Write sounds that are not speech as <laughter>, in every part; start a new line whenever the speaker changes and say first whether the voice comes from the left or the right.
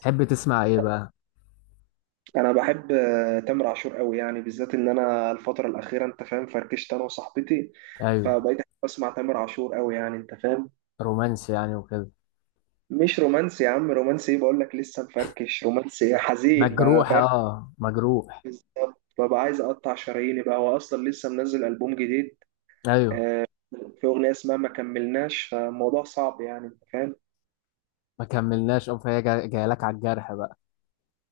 left: تحب تسمع ايه بقى؟
right: انا بحب تامر عاشور قوي، يعني بالذات ان انا الفتره الاخيره انت فاهم، فركشت انا وصاحبتي،
left: ايوه،
right: فبقيت أحب اسمع تامر عاشور قوي يعني انت فاهم.
left: رومانسي يعني وكده.
right: مش رومانسي يا عم، رومانسي ايه؟ بقول لك لسه مفركش. رومانسي إيه؟ حزين بقى
left: مجروح،
right: فاهم.
left: اه مجروح.
right: بالظبط، ببقى عايز اقطع شراييني بقى. هو اصلا لسه منزل البوم جديد.
left: ايوه،
right: آه، في اغنيه اسمها ما كملناش، فالموضوع صعب يعني انت فاهم.
left: ما كملناش اه. فهي جايه لك على الجرح بقى.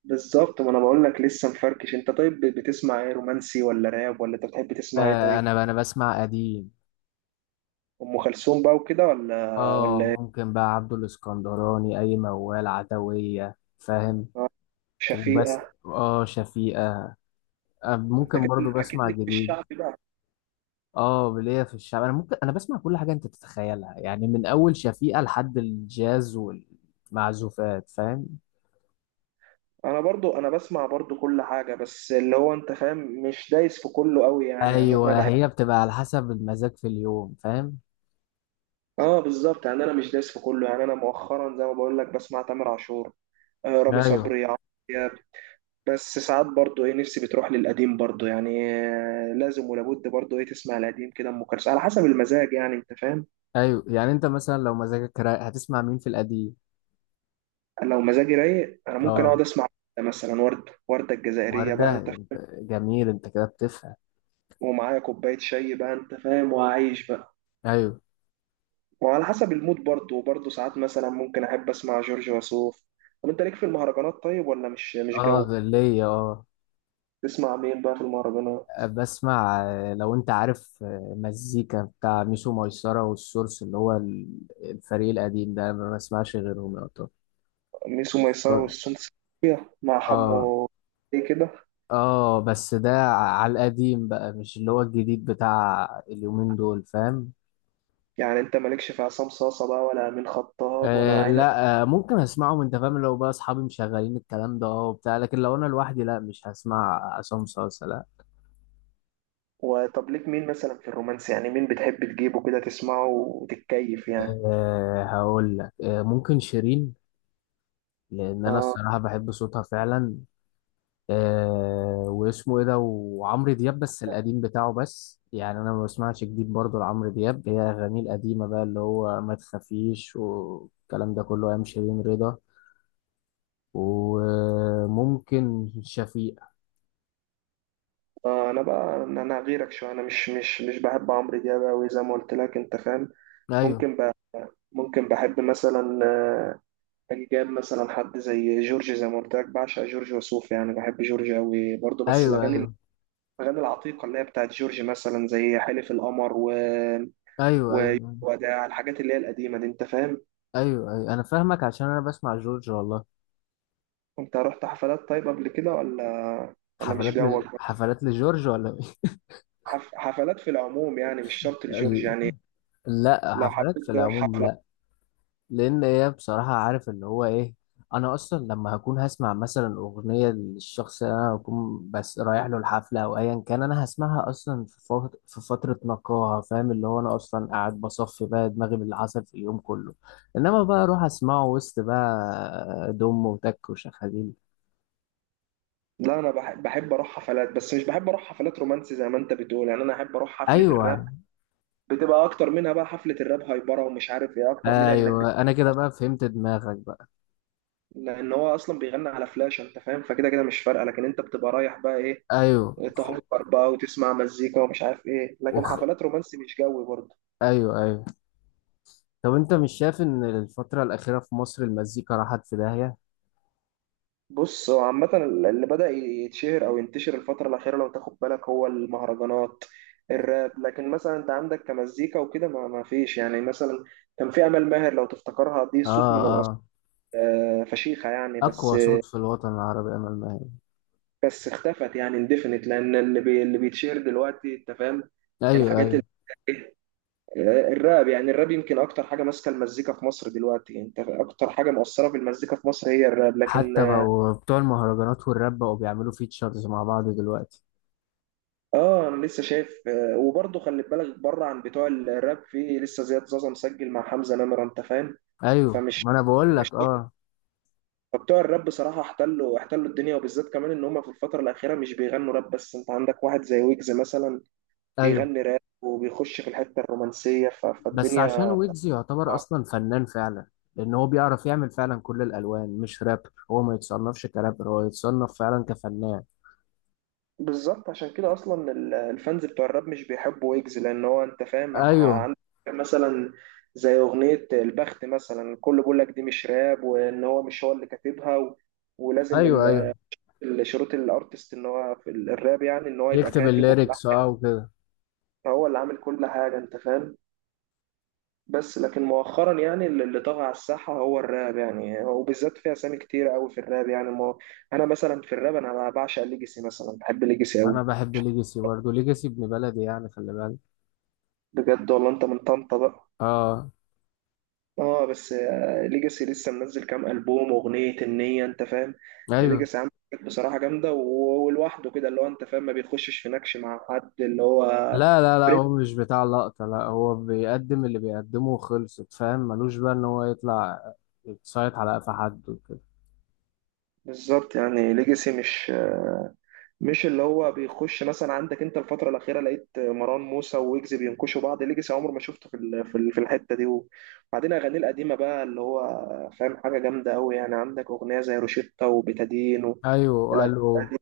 right: بالظبط، ما انا بقول لك لسه مفركش. انت طيب بتسمع ايه؟ رومانسي ولا راب، ولا انت بتحب تسمع ايه
left: آه،
right: طيب؟
left: انا بسمع قديم.
right: ام كلثوم بقى وكده ولا
left: اه،
right: ولا
left: ممكن بقى عبد الاسكندراني، اي موال عدوية فاهم. وبس
right: شفيقة؟
left: اه، شفيقة. آه،
right: انت
left: ممكن
right: كده
left: برضو
right: اكيد
left: بسمع
right: ليك في
left: جديد.
right: الشعب بقى.
left: اه، ليا في الشعب، انا ممكن انا بسمع كل حاجه انت تتخيلها يعني، من اول شفيقة لحد الجاز والمعزوفات فاهم.
right: انا برضو، انا بسمع برضو كل حاجة، بس اللي هو انت فاهم مش دايس في كله قوي يعني. يعني انا
left: ايوه،
right: بحب،
left: هي بتبقى على حسب المزاج في اليوم فاهم.
right: اه بالظبط يعني انا مش دايس في كله. يعني انا مؤخرا زي ما بقول لك بسمع تامر عاشور، آه، رامي
left: ايوه
right: صبري، عمرو دياب. بس ساعات برضو ايه، نفسي بتروح للقديم برضو يعني. آه، لازم ولابد برضو ايه تسمع القديم كده، ام كلثوم، على حسب المزاج يعني انت فاهم.
left: ايوه. يعني انت مثلا لو مزاجك رايق هتسمع مين في القديم؟
right: لو مزاجي رايق انا ممكن اقعد
left: اه
right: اسمع مثلا وردة، وردة الجزائرية بقى
left: وردة،
right: انت
left: انت
right: فاهم،
left: جميل انت كده بتفهم.
right: ومعايا كوباية شاي بقى انت فاهم، وعايش بقى.
left: ايوه.
right: وعلى حسب المود برضه، وبرضه ساعات مثلا ممكن أحب أسمع جورج وسوف. طب أنت ليك في المهرجانات طيب ولا مش
left: اه
right: جو؟
left: غلية اه.
right: تسمع مين بقى في المهرجانات؟
left: بسمع لو انت عارف مزيكا بتاع ميسو ميسرة والسورس اللي هو الفريق القديم ده، ما بسمعش غيرهم يا طب.
right: ميسو ميسرة والسون سيكية مع
left: اه.
right: حمو، إيه كده؟
left: اه بس ده على القديم بقى، مش اللي هو الجديد بتاع اليومين دول فاهم.
right: يعني أنت مالكش في عصام صاصة بقى، ولا أمين خطاب، ولا
left: أه
right: عنب؟
left: لا، أه ممكن اسمعهم انت فاهم، لو بقى اصحابي مشغلين الكلام ده اه وبتاع، لكن لو انا لوحدي لا، مش هسمع عصام صاصا لا.
right: وطب ليك مين مثلا في الرومانس؟ يعني مين بتحب تجيبه كده تسمعه وتتكيف يعني؟
left: أه هقول لك، أه ممكن شيرين، لان انا
right: آه،
left: الصراحه بحب صوتها فعلا. أه واسمه ايه ده، وعمرو دياب بس القديم بتاعه بس، يعني انا ما بسمعش جديد برضه لعمرو دياب، هي اغانيه القديمه بقى اللي هو ما تخافيش والكلام ده كله، ايام شيرين رضا. وممكن شفيق.
right: أنا بقى أنا غيرك شوية، أنا مش بحب عمرو دياب أوي زي ما قلت لك أنت فاهم؟
left: ايوه
right: ممكن بقى، ممكن بحب مثلا، كان جاب مثلا حد زي جورج. زي ما قلت لك بعشق جورج وسوف، يعني بحب جورج قوي برضه، بس
left: ايوه
right: الاغاني،
left: ايوه
right: الاغاني العتيقه اللي هي بتاعت جورج، مثلا زي حلف القمر
left: ايوه ايوه
right: وداع، الحاجات اللي هي القديمه دي انت فاهم.
left: ايوه. ايوه انا فاهمك، عشان انا بسمع جورج والله.
right: انت رحت حفلات طيب قبل كده ولا؟ ولا مش جوك؟
left: حفلات لجورج ولا إيه؟
right: حفلات في العموم يعني، مش
left: <laughs>
right: شرط لجورج
left: ال-
right: يعني.
left: لا،
right: لو
left: حفلات
right: حبيت
left: في
right: تروح
left: العموم
right: حفله.
left: لا. لان هي بصراحه عارف اللي هو ايه، انا اصلا لما هكون هسمع مثلا اغنيه للشخص اللي انا هكون بس رايح له الحفله او ايا كان، انا هسمعها اصلا في فتره نقاهه فاهم، اللي هو انا اصلا قاعد بصفي بقى دماغي باللي حصل في اليوم كله. انما بقى اروح اسمعه وسط بقى دم وتك وشخاليل.
right: لا انا بحب، بحب اروح حفلات، بس مش بحب اروح حفلات رومانسي زي ما انت بتقول. يعني انا احب اروح حفله الراب،
left: ايوه
right: بتبقى اكتر منها بقى. حفله الراب هايبره ومش عارف ايه اكتر منها، انك
left: ايوه، انا كده بقى فهمت دماغك.
right: لان هو اصلا بيغني على فلاش انت فاهم، فكده كده مش فارقه. لكن انت بتبقى رايح بقى ايه،
left: ايوه
right: تهايبر بقى وتسمع مزيكا ومش عارف ايه. لكن
left: وخ...
right: حفلات رومانسي مش جوي برضه.
left: ايوه ايوه. طب انت مش شايف ان الفترة الأخيرة في مصر المزيكا راحت في داهية؟
right: بص هو عامه، اللي بدا يتشهر او ينتشر الفتره الاخيره لو تاخد بالك هو المهرجانات، الراب. لكن مثلا انت عندك كمزيكا وكده ما فيش يعني. مثلا كان في امل ماهر لو تفتكرها، دي
left: اه
right: صوت من الاصل،
left: اه.
right: فشيخه يعني. بس،
left: اقوى صوت في الوطن العربي امل ماهر.
right: بس اختفت يعني، اندفنت، لان اللي اللي بيتشهر دلوقتي انت فاهم
left: ايوه
right: الحاجات،
left: ايوه.
right: الراب. يعني الراب يمكن اكتر حاجه ماسكه المزيكا في مصر دلوقتي، يعني انت اكتر حاجه مؤثره في المزيكا في مصر هي الراب. لكن
left: حتى بقوا بتوع المهرجانات والراب بقوا بيعملوا فيتشرز مع بعض دلوقتي.
right: اه انا لسه شايف وبرضه خلي بالك بره عن بتوع الراب، في لسه زياد زازا مسجل مع حمزه نمره انت فاهم.
left: ايوه
right: فمش
left: ما انا بقول
right: مش
left: لك اه.
right: فبتوع الراب بصراحه احتلوا، احتلوا الدنيا، وبالذات كمان ان هم في الفتره الاخيره مش بيغنوا راب بس. انت عندك واحد زي ويجز مثلا،
left: ايوه
right: بيغني راب وبيخش في الحته الرومانسيه،
left: بس عشان
right: فالدنيا.
left: ويجز يعتبر اصلا فنان فعلا، لان هو بيعرف يعمل فعلا كل الالوان مش راب، هو ما يتصنفش كرابر، هو يتصنف فعلا كفنان.
right: بالظبط، عشان كده اصلا الفانز بتوع الراب مش بيحبوا ويجز، لان هو انت فاهم
left: ايوه
right: عندك مثلا، زي اغنيه البخت مثلا، الكل بيقول لك دي مش راب، وان هو مش هو اللي كاتبها و... ولازم
left: ايوه. ايوه
right: شروط الارتست ان هو في الراب يعني ان هو يبقى
left: يكتب
right: كاتب
left: الليركس
right: وملحن،
left: اه وكده.
right: فهو اللي عامل كل حاجه انت فاهم. بس لكن مؤخرا يعني اللي طغى على الساحه هو الراب يعني، وبالذات في اسامي كتير قوي في الراب يعني. ما انا مثلا في الراب، انا بعشق ليجاسي مثلا، بحب ليجاسي قوي.
left: انا بحب ليجاسي برضه، ليجاسي ابن بلدي يعني خلي بالك.
right: بجد والله؟ انت من طنطا بقى؟
left: اه.
right: اه بس ليجاسي لسه منزل كام ألبوم، أغنية النية أنت فاهم.
left: ايوه.
right: ليجاسي عامل حاجات بصراحة جامدة، ولوحده كده اللي هو أنت فاهم، ما بيخشش في نكش مع حد اللي هو
left: لا لا لا،
right: بريك.
left: هو مش بتاع لقطة، لا هو بيقدم اللي بيقدمه وخلصت فاهم، ملوش بقى ان هو يطلع يتصايد على قفا حد وكده.
right: بالظبط، يعني ليجاسي مش مش اللي هو بيخش. مثلا عندك انت الفترة الأخيرة لقيت مروان موسى ويجز بينكشوا بعض، ليجاسي عمر ما شفته في في الحتة دي. وبعدين أغانيه القديمة بقى اللي هو فاهم، حاجة جامدة أوي يعني. عندك أغنية زي روشيتا وبتادين
left: ايوه
right: والأغاني
left: قالوا.
right: القديمة،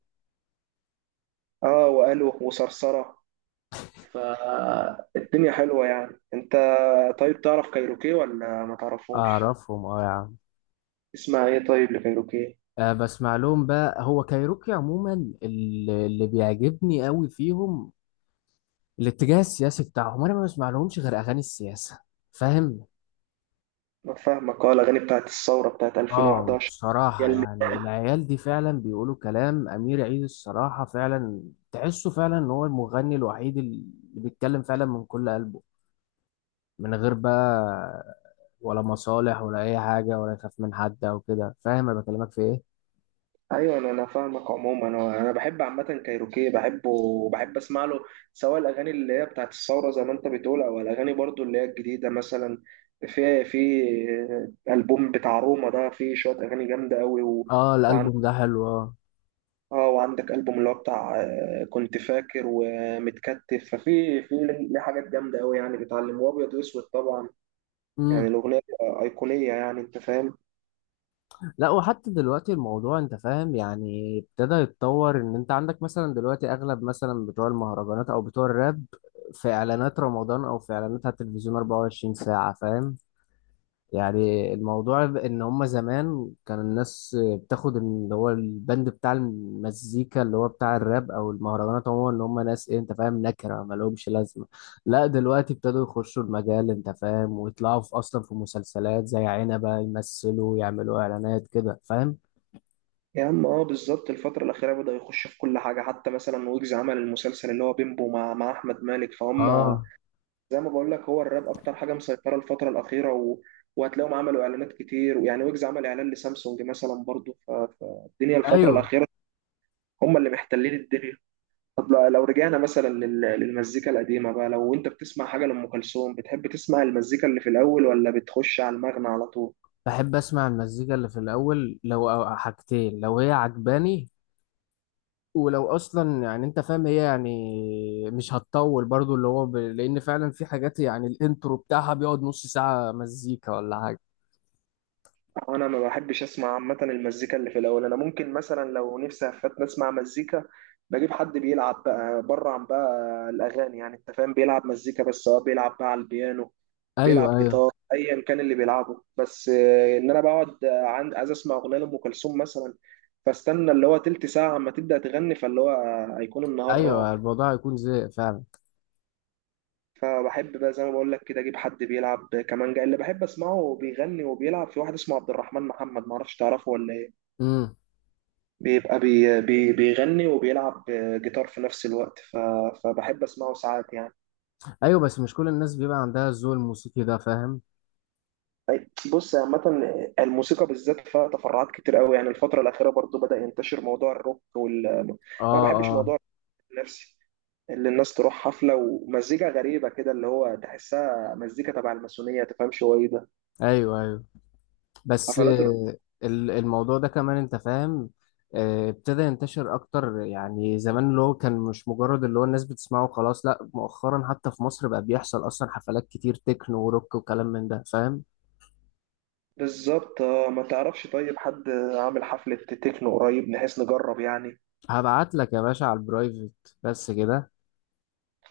right: اه وقالوا وصرصرة، فالدنيا حلوة يعني انت. طيب تعرف كايروكي ولا ما تعرفهمش؟
left: اعرفهم اه يا عم.
right: اسمع ايه طيب لكايروكي؟
left: آه بسمع لهم بقى، هو كايروكي عموما اللي بيعجبني قوي فيهم الاتجاه السياسي بتاعهم، انا ما بسمع لهمش غير اغاني السياسة فاهم.
right: ما فاهمك، اه الاغاني بتاعت الثورة، بتاعت
left: اه
right: 2011. يا
left: بصراحة،
right: الم...
left: يعني العيال دي فعلا بيقولوا كلام، أمير عيد الصراحة فعلا تحسه فعلا إن هو المغني الوحيد اللي بيتكلم فعلا من كل قلبه، من غير بقى ولا مصالح ولا أي حاجة ولا يخاف من حد أو كده فاهم، أنا بكلمك في إيه؟
right: ايوه، انا انا فاهمك عموما، انا انا بحب عامة كايروكي، بحبه وبحب اسمع له، سواء الاغاني اللي هي بتاعت الثورة زي ما انت بتقول، او الاغاني برضو اللي هي الجديدة مثلا. في البوم بتاع روما ده، فيه شوية اغاني جامدة قوي و...
left: اه الألبوم ده حلو اه.
right: اه، وعندك ألبوم اللي هو بتاع، كنت فاكر، ومتكتف، في ليه حاجات جامدة أوي يعني، بيتعلم، وأبيض وأسود طبعا، يعني
left: امم.
right: الأغنية أيقونية يعني أنت فاهم.
left: لا وحتى دلوقتي الموضوع انت فاهم، يعني ابتدى يتطور ان انت عندك مثلا دلوقتي، اغلب مثلا بتوع المهرجانات او بتوع الراب في اعلانات رمضان او في اعلانات على التلفزيون 24 ساعة فاهم. يعني الموضوع ان هما زمان كان الناس بتاخد اللي هو البند بتاع المزيكا اللي هو بتاع الراب او المهرجانات عموما، ان هما ناس ايه انت فاهم، نكره ما لهمش لازمه. لا دلوقتي ابتدوا يخشوا المجال انت فاهم، ويطلعوا في اصلا في مسلسلات زي عنبه يمثلوا، يعملوا اعلانات كده فاهم.
right: يا عم اه بالظبط، الفترة الأخيرة بدأ يخش في كل حاجة، حتى مثلا ويجز عمل المسلسل اللي هو بيمبو مع أحمد مالك فهم.
left: اه.
right: زي ما بقول لك هو الراب أكتر حاجة مسيطرة الفترة الأخيرة و... وهتلاقيهم عملوا إعلانات كتير، ويعني ويجز عمل إعلان لسامسونج مثلا برضه، فالدنيا الفترة
left: ايوه
right: الأخيرة هم اللي محتلين الدنيا. طب لو رجعنا مثلا للمزيكا القديمة بقى، لو انت بتسمع حاجة لأم كلثوم، بتحب تسمع المزيكا اللي في الأول ولا بتخش على المغنى على طول؟
left: بحب اسمع المزيكا اللي في الاول، لو أو حاجتين لو هي عجباني، ولو اصلا يعني انت فاهم هي يعني مش هتطول برضو اللي هو لان فعلا في حاجات يعني الانترو بتاعها بيقعد نص ساعة مزيكا ولا حاجة.
right: أنا ما بحبش أسمع عامة المزيكا اللي في الأول. أنا ممكن مثلا لو نفسي أفتن أسمع مزيكا، بجيب حد بيلعب بقى بره عن بقى الأغاني، يعني أنت فاهم، بيلعب مزيكا بس، سواء بيلعب بقى على البيانو،
left: ايوه
right: بيلعب
left: ايوه.
right: جيتار، أيا كان اللي بيلعبه. بس إن أنا بقعد عند عايز أسمع أغنية لأم كلثوم مثلا، فاستنى اللي هو تلت ساعة أما تبدأ تغني، فاللي هو هيكون النهار
left: ايوه
right: راح.
left: الموضوع هيكون زي فعلا.
right: فبحب بقى زي ما بقول لك كده اجيب حد بيلعب كمانجا اللي بحب اسمعه، وبيغني وبيلعب. في واحد اسمه عبد الرحمن محمد، ما اعرفش تعرفه ولا ايه،
left: امم.
right: بيبقى بي بي بيغني وبيلعب جيتار في نفس الوقت، فبحب اسمعه ساعات يعني.
left: ايوه بس مش كل الناس بيبقى عندها الذوق الموسيقي ده فاهم.
right: بص عامة الموسيقى بالذات فيها تفرعات كتير قوي يعني. الفترة الأخيرة برضو بدأ ينتشر موضوع الروك، وال أنا
left: اه
right: ما بحبش
left: اه.
right: موضوع النفسي اللي الناس تروح حفلة ومزيكا غريبة كده، اللي هو تحسها مزيكا تبع الماسونية، تفهمش هو ايه ده.
left: ايوه ايوه. بس
right: حفلات،
left: الموضوع ده كمان انت فاهم، ابتدى ينتشر اكتر، يعني زمان اللي هو كان مش مجرد اللي هو الناس بتسمعه خلاص، لا مؤخرا حتى في مصر بقى بيحصل اصلا حفلات كتير تكنو وروك وكلام من ده فاهم.
right: بالظبط ما تعرفش طيب حد عامل حفلة تكنو قريب، نحيث نجرب يعني؟
left: هبعت لك يا باشا على البرايفت. بس كده.